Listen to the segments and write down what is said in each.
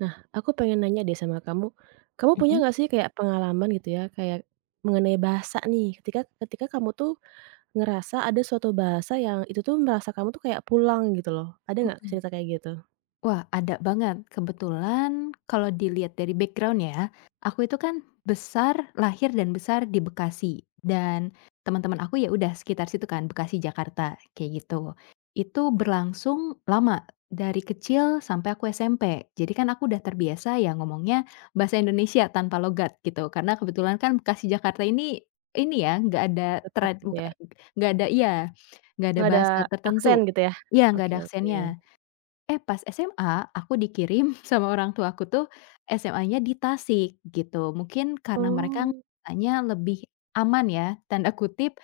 Nah, aku pengen nanya deh sama kamu, kamu punya Mhm. nggak sih kayak pengalaman gitu ya, kayak mengenai bahasa nih, ketika ketika kamu tuh ngerasa ada suatu bahasa yang itu tuh merasa kamu tuh kayak pulang gitu loh, ada nggak Mhm. cerita kayak gitu? Wah, ada banget. Kebetulan kalau dilihat dari background ya, aku itu kan lahir dan besar di Bekasi, dan teman-teman aku ya udah sekitar situ kan, Bekasi, Jakarta, kayak gitu. Itu berlangsung lama, dari kecil sampai aku SMP. Jadi kan aku udah terbiasa ya ngomongnya bahasa Indonesia tanpa logat gitu, karena kebetulan kan Bekasi, Jakarta ini ya, Tetep trad gitu buka ya, nggak ada. Iya, nggak ada nggak ada bahasa aksen tertentu. gitu ya? Iya, nggak Oke, ada oke. aksennya. Eh, pas SMA, aku dikirim sama orang tuaku tuh SMA-nya di Tasik gitu. Mungkin karena mereka Oh. ngerasanya lebih aman ya, tanda kutip,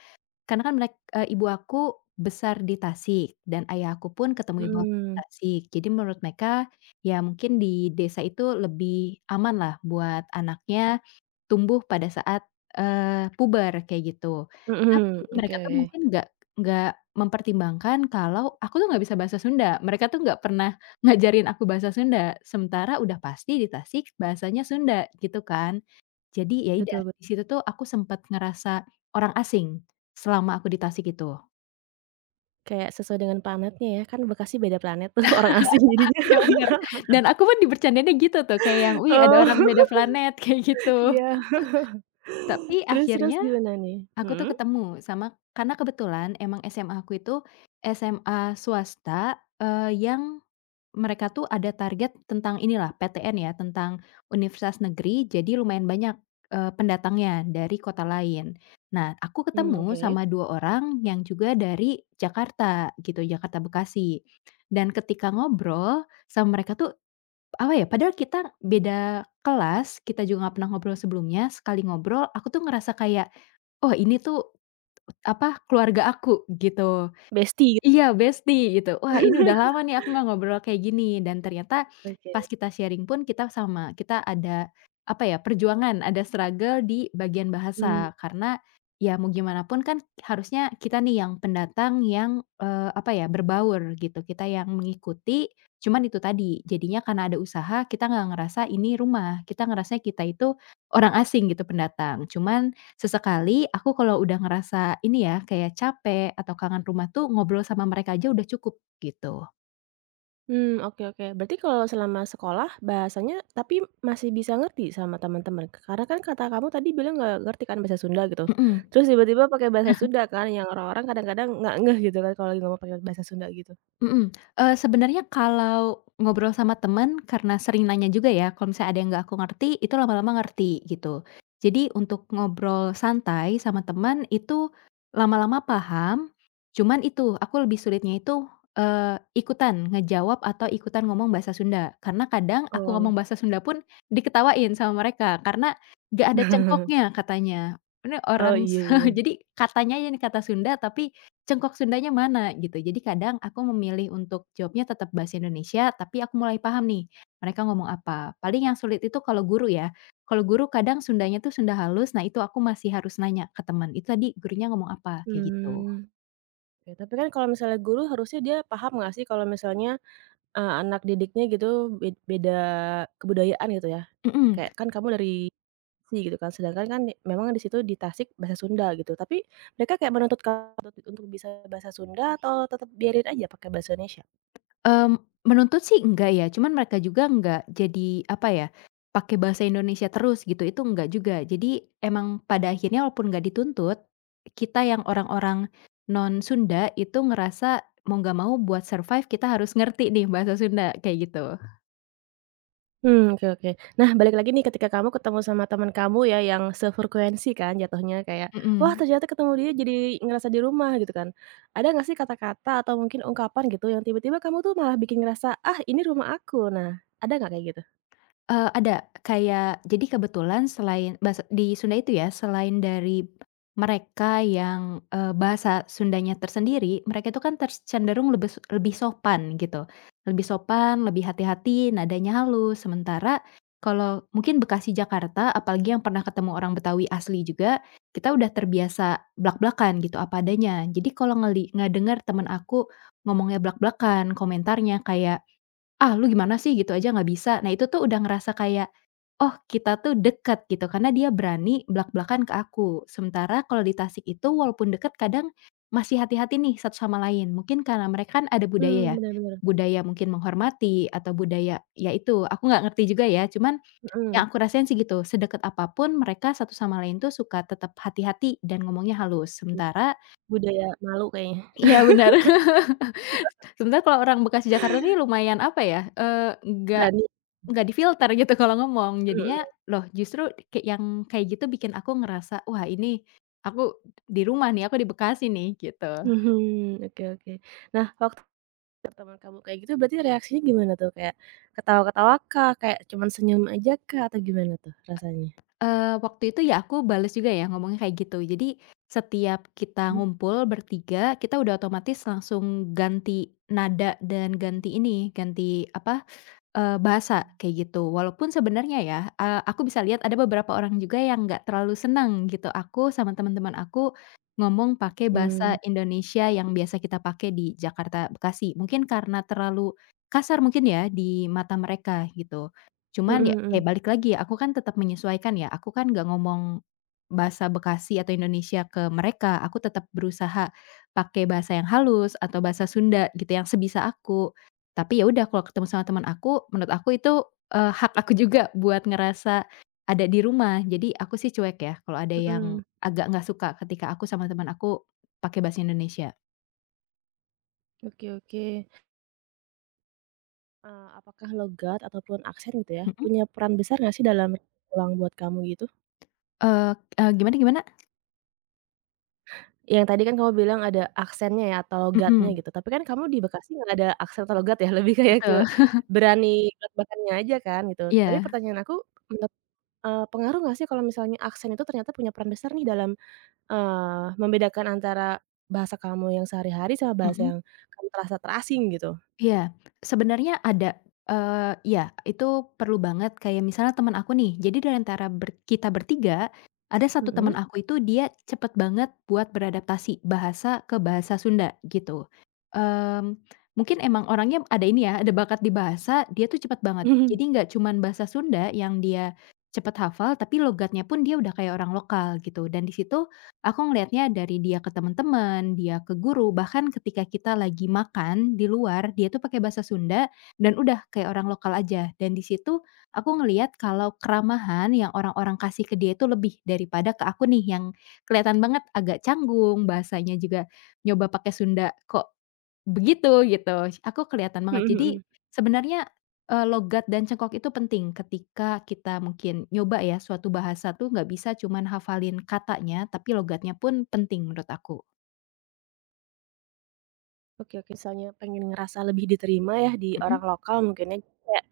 karena kan mereka ibu aku besar di Tasik dan ayah aku pun ketemu ibu aku di Hmm. Tasik. Jadi menurut mereka, ya mungkin di desa itu lebih aman lah buat anaknya tumbuh pada saat, puber, kayak gitu. Tapi Mhm, mereka oke. tuh mungkin nggak mempertimbangkan kalau aku tuh nggak bisa bahasa Sunda. Mereka tuh nggak pernah ngajarin aku bahasa Sunda, sementara udah pasti di Tasik bahasanya Sunda, gitu kan. Jadi ya udah, Betul, di betul, situ tuh aku sempat ngerasa orang asing. Selama aku di Tasik itu? kayak sesuai dengan planetnya ya, kan Bekasi beda planet tuh orang asing jadinya. Iya, bener. Dan aku pun dibercandainnya gitu tuh kayak yang, "Wih, ada orang beda Oh. planet," kayak gitu. Iya. Tapi Terus terus akhirnya gimana nih? aku tuh Hmm. ketemu sama, karena kebetulan emang SMA aku itu SMA swasta. Eee, yang Mereka tuh ada target tentang inilah, PTN ya, tentang universitas negeri, jadi lumayan banyak, pendatangnya dari kota lain. Nah, aku Mmm, ketemu oke. sama 2 orang yang juga dari Jakarta gitu, Jakarta Bekasi. Dan ketika ngobrol sama mereka tuh, apa ya, padahal kita beda kelas, kita juga nggak pernah ngobrol sebelumnya, sekali ngobrol aku tuh ngerasa kayak, "Oh, ini tuh, apa, keluarga aku," gitu. Bestie gitu, Iya, besti gitu. Wah, ini udah lama nih aku nggak ngobrol kayak gini, dan ternyata pas oke. kita sharing pun kita sama, kita ada, apa ya, perjuangan, ada struggle di bagian Mmm. bahasa. Karena ya mau gimana pun kan harusnya kita nih yang pendatang yang, apa ya, berbaur gitu, kita yang mengikuti, cuman itu tadi, jadinya karena ada usaha kita nggak ngerasa ini rumah, kita ngerasanya kita itu orang asing gitu, pendatang. Cuman sesekali aku kalau udah ngerasa ini ya, kayak capek atau kangen rumah, tuh ngobrol sama mereka aja udah cukup, gitu. Mmm, oke, oke. Berarti kalau selama sekolah bahasanya tapi masih bisa ngerti sama teman-teman? Karena kan kata kamu tadi bilang nggak ngerti kan bahasa Sunda gitu. Mhm. Terus tiba-tiba pakai bahasa Sunda kan yang orang-orang kadang-kadang nggak ngeh gitu kan kalau lagi ngomong pakai bahasa Sunda gitu. Mhm, sebenarnya kalau ngobrol sama teman karena sering nanya juga ya, kalau misalnya ada yang nggak aku ngerti, itu lama-lama ngerti gitu. Jadi untuk ngobrol santai sama teman itu lama-lama paham, cuman itu aku lebih sulitnya itu, ikutan ngejawab atau ikutan ngomong bahasa Sunda. Karena kadang aku Oh. ngomong bahasa Sunda pun diketawain sama mereka karena nggak ada cengkoknya katanya. Ini Oh, orang iya, iya. jadi katanya aja nih kata Sunda, tapi cengkok Sundanya mana gitu. Jadi kadang aku memilih untuk jawabnya tetap bahasa Indonesia, tapi aku mulai paham nih, mereka ngomong apa. Paling yang sulit itu kalau guru ya. Kalau guru kadang Sundanya tuh Sunda halus, nah itu aku masih harus nanya ke teman, "Itu tadi gurunya ngomong apa?" Kayak gitu. Mmm. Ya tapi kan kalau misalnya guru harusnya dia paham nggak sih kalau misalnya anak didiknya gitu beda kebudayaan gitu ya. Mhm. Kayak kan kamu dari Bekasi gitu kan, sedangkan kan memang di situ di Tasik bahasa Sunda gitu, tapi mereka kayak menuntut kamu untuk bisa bahasa Sunda atau tetap biarin aja pakai bahasa Indonesia? Mmm, menuntut sih enggak ya, cuman mereka juga enggak, jadi, apa ya, pakai bahasa Indonesia terus gitu, itu enggak juga. Jadi emang pada akhirnya walaupun nggak dituntut, kita yang orang-orang non Sunda itu ngerasa mau nggak mau buat survive kita harus ngerti nih bahasa Sunda, kayak gitu. Mmm, oke, oke. Nah, balik lagi nih ketika kamu ketemu sama teman kamu ya yang sefrekuensi kan jatuhnya kayak, wah Mhm. ternyata ketemu dia jadi ngerasa di rumah gitu kan. Ada nggak sih kata-kata atau mungkin ungkapan gitu yang tiba-tiba kamu tuh malah bikin ngerasa, "Ah, ini rumah aku." Nah, ada nggak kayak gitu? Ada. Kayak jadi kebetulan selain bahasa di Sunda itu ya, selain dari mereka yang, bahasa Sundanya tersendiri, mereka itu kan cenderung lebih sopan gitu. Lebih sopan, lebih hati-hati, nadanya halus. Sementara kalau mungkin Bekasi, Jakarta, apalagi yang pernah ketemu orang Betawi asli juga, kita udah terbiasa blak-blakan gitu, apa adanya. Jadi kalau ngedenger temen aku ngomongnya blak-blakan, komentarnya kayak, "Ah, lu gimana sih gitu aja nggak bisa." Nah itu tuh udah ngerasa kayak, oh kita tuh deket gitu karena dia berani blak-blakan ke aku. Sementara kalau di Tasik itu walaupun deket kadang masih hati-hati nih satu sama lain. Mungkin karena mereka kan ada Mmm, budaya ya, bener, bener. budaya mungkin menghormati atau budaya, ya itu aku nggak ngerti juga ya. Cuman Mhm. yang aku rasain sih gitu, sedekat apapun mereka satu sama lain tuh suka tetap hati-hati dan ngomongnya halus. i Sementara Budaya malu kayaknya. iya benar. Sementara kalau orang Bekasi Jakarta ini lumayan apa ya, nggak Berani. Nggak difilter gitu kalau ngomong, jadinya Mhm. loh justru kayak yang kayak gitu bikin aku ngerasa, "Wah, ini aku di rumah nih, aku di Bekasi nih," gitu. Mhm, oke, oke. Nah, waktu teman kamu kayak gitu berarti reaksinya gimana tuh? Kayak ketawa-ketawa kah? Kayak cuman senyum aja kah? Atau gimana tuh rasanya? Waktu itu ya aku bales juga ya ngomongnya kayak gitu. Jadi setiap kita Mhm. ngumpul bertiga, kita udah otomatis langsung ganti nada dan ganti ini, ganti apa, bahasa, kayak gitu. Walaupun sebenarnya ya, aku bisa lihat ada beberapa orang juga yang nggak terlalu senang gitu, aku sama teman-teman aku ngomong pakai bahasa Mhm, Indonesia yang biasa kita pakai di Jakarta, Bekasi. Mungkin karena terlalu kasar mungkin ya di mata mereka gitu. Cuman ya, ya, mhm. balik lagi, aku kan tetap menyesuaikan ya, aku kan nggak ngomong bahasa Bekasi atau Indonesia ke mereka, aku tetap berusaha pakai bahasa yang halus atau bahasa Sunda gitu, yang sebisa aku. Tapi ya udah kalau ketemu sama teman aku, menurut aku itu, hak aku juga buat ngerasa ada di rumah. Jadi aku sih cuek ya kalau ada Mhm, yang agak nggak suka ketika aku sama teman aku pakai bahasa Indonesia. oke, oke. Apakah logat ataupun aksen gitu ya, Mhm, punya peran besar nggak sih dalam pulang buat kamu gitu? eee eee, gimana gimana? Yang tadi kan kamu bilang ada aksennya ya atau logatnya Mhm, gitu, tapi kan kamu di Bekasi nggak ada aksen atau logat ya, lebih kayak ke betul, berani blak-blakannya aja kan gitu. Tapi iya, pertanyaan aku, menurut pengaruh nggak sih kalau misalnya aksen itu ternyata punya peran besar nih dalam, membedakan antara bahasa kamu yang sehari-hari sama bahasa mhm. yang kamu terasa terasing gitu? Iya, sebenarnya ada, iya, itu perlu banget kayak misalnya temen aku nih, jadi dari antara kita bertiga, ada satu temen Mhm. aku itu dia cepet banget buat beradaptasi bahasa ke bahasa Sunda gitu. Mmm, mungkin emang orangnya ada ini ya, ada bakat di bahasa, dia tuh cepet banget. Mhm, Jadi nggak cuman bahasa Sunda yang dia cepet hafal, tapi logatnya pun dia udah kayak orang lokal gitu, dan di situ aku ngelihatnya dari dia ke teman-teman, dia ke guru, bahkan ketika kita lagi makan di luar, dia tuh pakai bahasa Sunda dan udah kayak orang lokal aja. Dan di situ aku ngelihat kalau keramahan yang orang-orang kasih ke dia itu lebih daripada ke aku nih, yang kelihatan banget agak canggung, bahasanya juga nyoba pakai Sunda kok begitu gitu, aku kelihatan mhm, banget. Jadi mhm. sebenarnya, logat dan cengkok itu penting ketika kita mungkin nyoba ya suatu bahasa tuh nggak bisa cuman hafalin katanya, tapi logatnya pun penting menurut aku. Oke, oke, misalnya pengen ngerasa lebih diterima ya di Mhm, orang lokal mungkin ya, kayak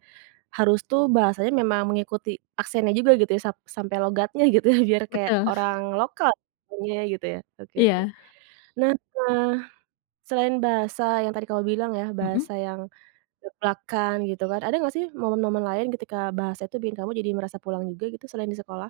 harus tuh bahasanya memang mengikuti aksennya juga gitu ya, sampai logatnya gitu ya, biar kayak betul, orang lokal ngomongnya gitu ya. Oke, oke. iya, Nah, eee, selain bahasa yang tadi kamu bilang ya, bahasa mhm. yang deplakan gitu kan, ada nggak sih momen-momen lain ketika bahasa itu bikin kamu jadi merasa pulang juga gitu selain di sekolah?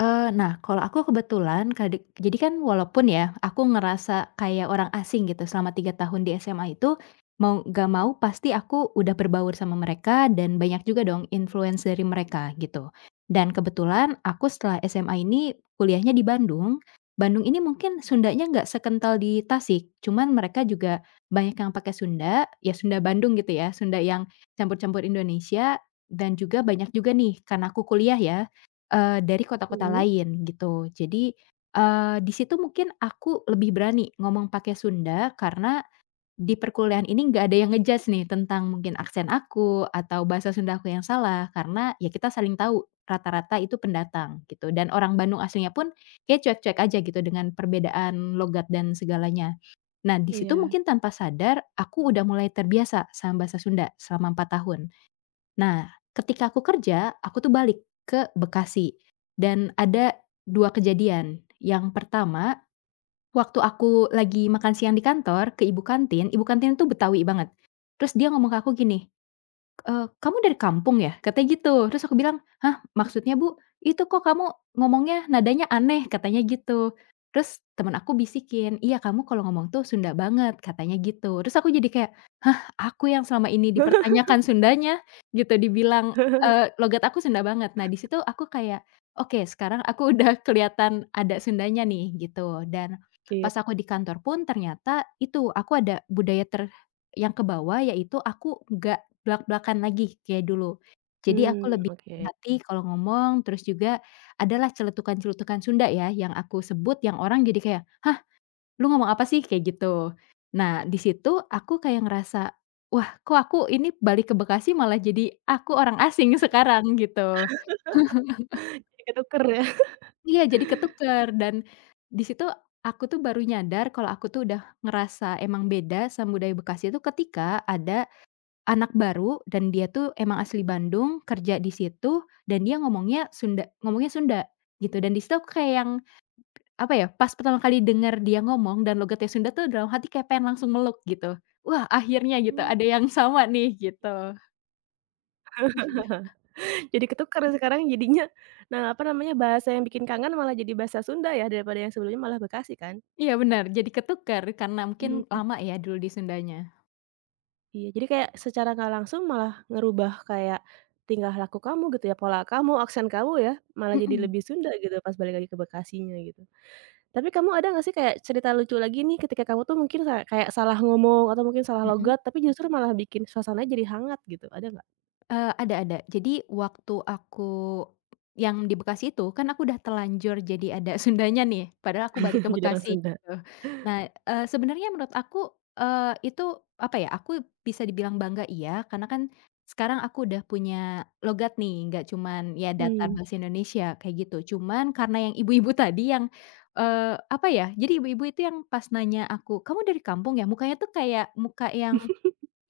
Nah, kalau aku kebetulan kadek, jadi kan walaupun ya, aku ngerasa kayak orang asing gitu selama 3 tahun di SMA itu, mau nggak mau pasti aku udah berbaur sama mereka dan banyak juga dong influence dari mereka gitu. Dan kebetulan aku setelah SMA ini kuliahnya di Bandung. Bandung ini mungkin Sundanya nggak sekental di Tasik, cuman mereka juga banyak yang pakai Sunda, ya Sunda Bandung gitu ya, Sunda yang campur-campur Indonesia, dan juga banyak juga nih karena aku kuliah ya dari kota-kota Mhm. lain gitu. Jadi, di situ mungkin aku lebih berani ngomong pakai Sunda karena di perkuliahan ini nggak ada yang ngejudge nih tentang mungkin aksen aku atau bahasa Sunda aku yang salah, karena ya kita saling tahu rata-rata itu pendatang gitu dan orang Bandung aslinya pun kayak cuek-cuek aja gitu dengan perbedaan logat dan segalanya. Nah di situ Iya. mungkin tanpa sadar aku udah mulai terbiasa sama bahasa Sunda selama 4 tahun. Nah, ketika aku kerja, aku tuh balik ke Bekasi dan ada 2 kejadian. Yang pertama, waktu aku lagi makan siang di kantor ke ibu kantin tuh Betawi banget. Terus dia ngomong ke aku gini, "Kamu dari kampung ya?" Katanya gitu. Terus aku bilang, "Hah, maksudnya Bu? Itu kok kamu ngomongnya nadanya aneh," katanya gitu. Terus temen aku bisikin, "Iya, kamu kalau ngomong tuh Sunda banget," katanya gitu. Terus aku jadi kayak, "Hah, aku yang selama ini dipertanyakan Sundanya?" Gitu, dibilang, logat aku Sunda banget. Nah, di situ aku kayak, "Oke, sekarang aku udah kelihatan ada Sundanya nih," gitu. Dan Iya. pas aku di kantor pun ternyata itu, aku ada budaya yang kebawa, yaitu aku nggak belak belakan lagi kayak dulu. Jadi aku Hmm, lebih oke. hati-hati kalau ngomong, terus juga adalah celetukan-celetukan Sunda ya yang aku sebut yang orang jadi kayak, "Hah, lu ngomong apa sih?" Kayak gitu. Nah, di situ aku kayak ngerasa, "Wah, kok aku ini balik ke Bekasi malah jadi aku orang asing sekarang," gitu. Jadi ketuker Iya, jadi ketukar, dan di situ aku tuh baru nyadar kalau aku tuh udah ngerasa emang beda sama budaya Bekasi itu ketika ada anak baru, dan dia tuh emang asli Bandung, kerja di situ, dan dia ngomongnya Sunda, ngomongnya Sunda, gitu. Dan di situ aku kayak yang, apa ya, pas pertama kali denger dia ngomong dan logatnya Sunda tuh dalam hati kayak pengen langsung meluk gitu. Wah, akhirnya gitu ya? ada yang sama nih gitu. Jadi ketukar sekarang jadinya. Nah, apa namanya, bahasa yang bikin kangen malah jadi bahasa Sunda ya, daripada yang sebelumnya malah Bekasi kan? Iya benar, jadi ketukar karena mungkin Mhm, lama ya dulu di Sundanya. iya, jadi kayak secara nggak langsung malah ngerubah kayak tingkah laku kamu gitu ya, pola kamu, aksen kamu ya, malah jadi Mhm, lebih Sunda gitu pas balik lagi ke Bekasinya gitu. Tapi kamu ada nggak sih kayak cerita lucu lagi nih ketika kamu tuh mungkin kayak salah ngomong atau mungkin salah mhm. logat, tapi justru malah bikin suasana jadi hangat gitu, ada nggak? Ada, ada. Jadi waktu aku yang di Bekasi itu, kan aku udah telanjur jadi ada Sundanya nih, padahal aku balik ke Jadi orang Bekasi, Sunda. gitu. Nah, sebenarnya menurut aku, itu apa ya, aku bisa dibilang bangga iya, karena kan sekarang aku udah punya logat nih, nggak cuman ya datar Mmm. bahasa Indonesia, kayak gitu. Cuman karena yang ibu-ibu tadi yang, apa ya, jadi ibu-ibu itu yang pas nanya aku, "Kamu dari kampung ya?" Mukanya tuh kayak muka yang,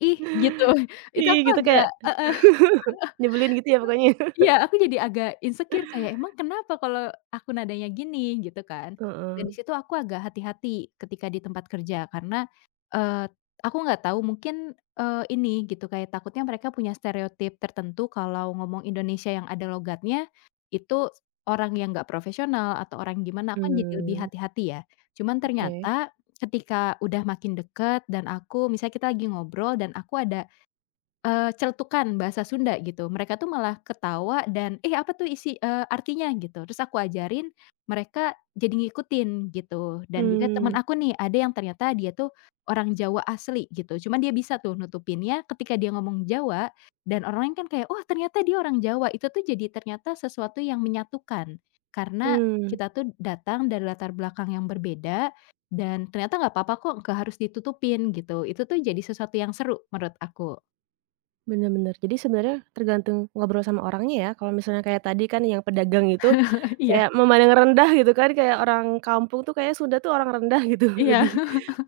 "Ih," gitu. Itu Ih, aku gitu, agak kayak heeh. nyebelin gitu ya pokoknya. Iya, aku jadi agak insecure kayak, "Emang kenapa kalau aku nadanya gini?" Gitu kan. Dan Heeh. di situ aku agak hati-hati ketika di tempat kerja karena, eee, aku nggak tahu mungkin, ini gitu, kayak takutnya mereka punya stereotip tertentu kalau ngomong Indonesia yang ada logatnya, itu orang yang nggak profesional atau orang gimana, aku kan jadi lebih Mmm. hati-hati ya. Cuman Oke. ternyata ketika udah makin deket dan aku misalnya kita lagi ngobrol dan aku ada celetukan bahasa Sunda gitu. Mereka tuh malah ketawa dan, "Eh, apa tuh isi artinya?" Gitu. Terus aku ajarin, mereka jadi ngikutin gitu. Dan juga temen Mmm. aku nih, ada yang ternyata dia tuh orang Jawa asli gitu. Cuman dia bisa tuh nutupinnya ketika dia ngomong Jawa, dan orang lain kan kayak, "Oh, ternyata dia orang Jawa." Itu tuh jadi ternyata sesuatu yang menyatukan. Karena Mmm, kita tuh datang dari latar belakang yang berbeda, dan ternyata nggak apa-apa kok, nggak harus ditutupin gitu. Itu tuh jadi sesuatu yang seru menurut aku. bener, bener. Jadi sebenarnya tergantung ngobrol sama orangnya ya, kalau misalnya kayak tadi kan yang pedagang itu, Iya. kayak memandang rendah gitu kan, kayak orang kampung tuh kayaknya Sunda tuh orang rendah gitu, Iya, lebih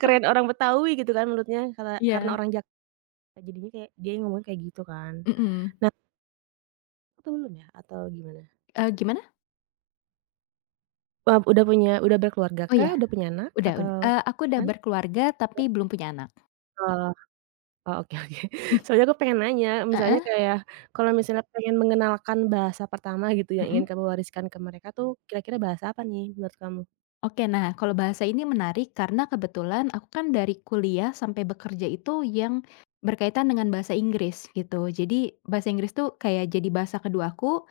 keren orang Betawi gitu kan menurutnya, karena iya. orang Jakarta jadinya kayak dia ngomong kayak gitu kan. Mhm, Nah, atau belum ya, atau gimana? Gimana? Eee, udah punya Udah berkeluarga Oh kah? ya, Udah punya anak atau aku udah kan? berkeluarga tapi belum punya anak. Oh. Oh, oke, oke. Soalnya aku pengen nanya, misalnya Heeh. kayak, kalau misalnya pengen mengenalkan bahasa pertama gitu yang Mhm. ingin kamu wariskan ke mereka tuh, kira-kira bahasa apa nih menurut kamu? Oke, nah kalau bahasa ini menarik karena kebetulan aku kan dari kuliah sampai bekerja itu yang berkaitan dengan bahasa Inggris gitu. Jadi bahasa Inggris tuh kayak jadi bahasa kedua aku.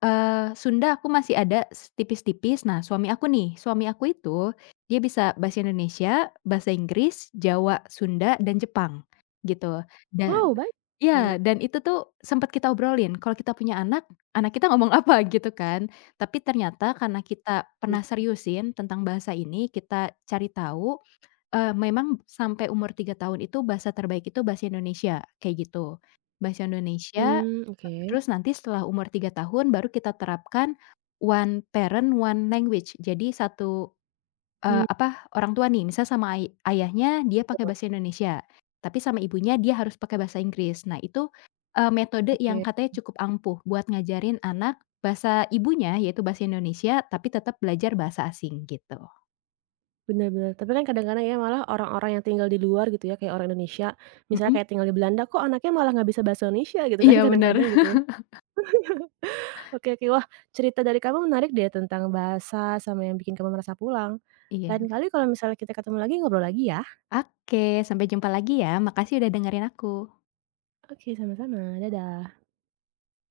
Sunda aku masih ada tipis-tipis. Nah, suami aku nih, suami aku itu dia bisa bahasa Indonesia, bahasa Inggris, Jawa, Sunda, dan Jepang, gitu. Wow, Dan banyak. iya, dan itu tuh sempet kita obrolin, kalau kita punya anak, anak kita ngomong apa, gitu kan. Tapi ternyata karena kita pernah seriusin tentang bahasa ini, kita cari tahu memang sampai umur 3 tahun itu bahasa terbaik itu bahasa Indonesia, kayak gitu. Bahasa Indonesia, Mmm, oke. terus nanti setelah umur 3 tahun baru kita terapkan one parent, one language. Jadi satu, Mmm, apa, orang tua nih, misal sama ayahnya dia pakai wah, bahasa Indonesia, tapi sama ibunya dia harus pakai bahasa Inggris. Nah itu, metode yang oke. katanya cukup ampuh buat ngajarin anak bahasa ibunya, yaitu bahasa Indonesia, tapi tetap belajar bahasa asing, gitu. Bener, bener. Tapi kan kadang-kadang ya malah orang-orang yang tinggal di luar gitu ya, kayak orang Indonesia, misalnya Mhm, kayak tinggal di Belanda, kok anaknya malah nggak bisa bahasa Indonesia gitu kan iya bener. kadang-kadang gitu ya. Oke, oke, wah, cerita dari kamu menarik deh tentang bahasa sama yang bikin kamu merasa pulang. Lain Iya. kali kalau misalnya kita ketemu lagi, ngobrol lagi ya. Oke, sampai jumpa lagi ya. Makasih udah dengerin aku. Oke, sama-sama. Dadah.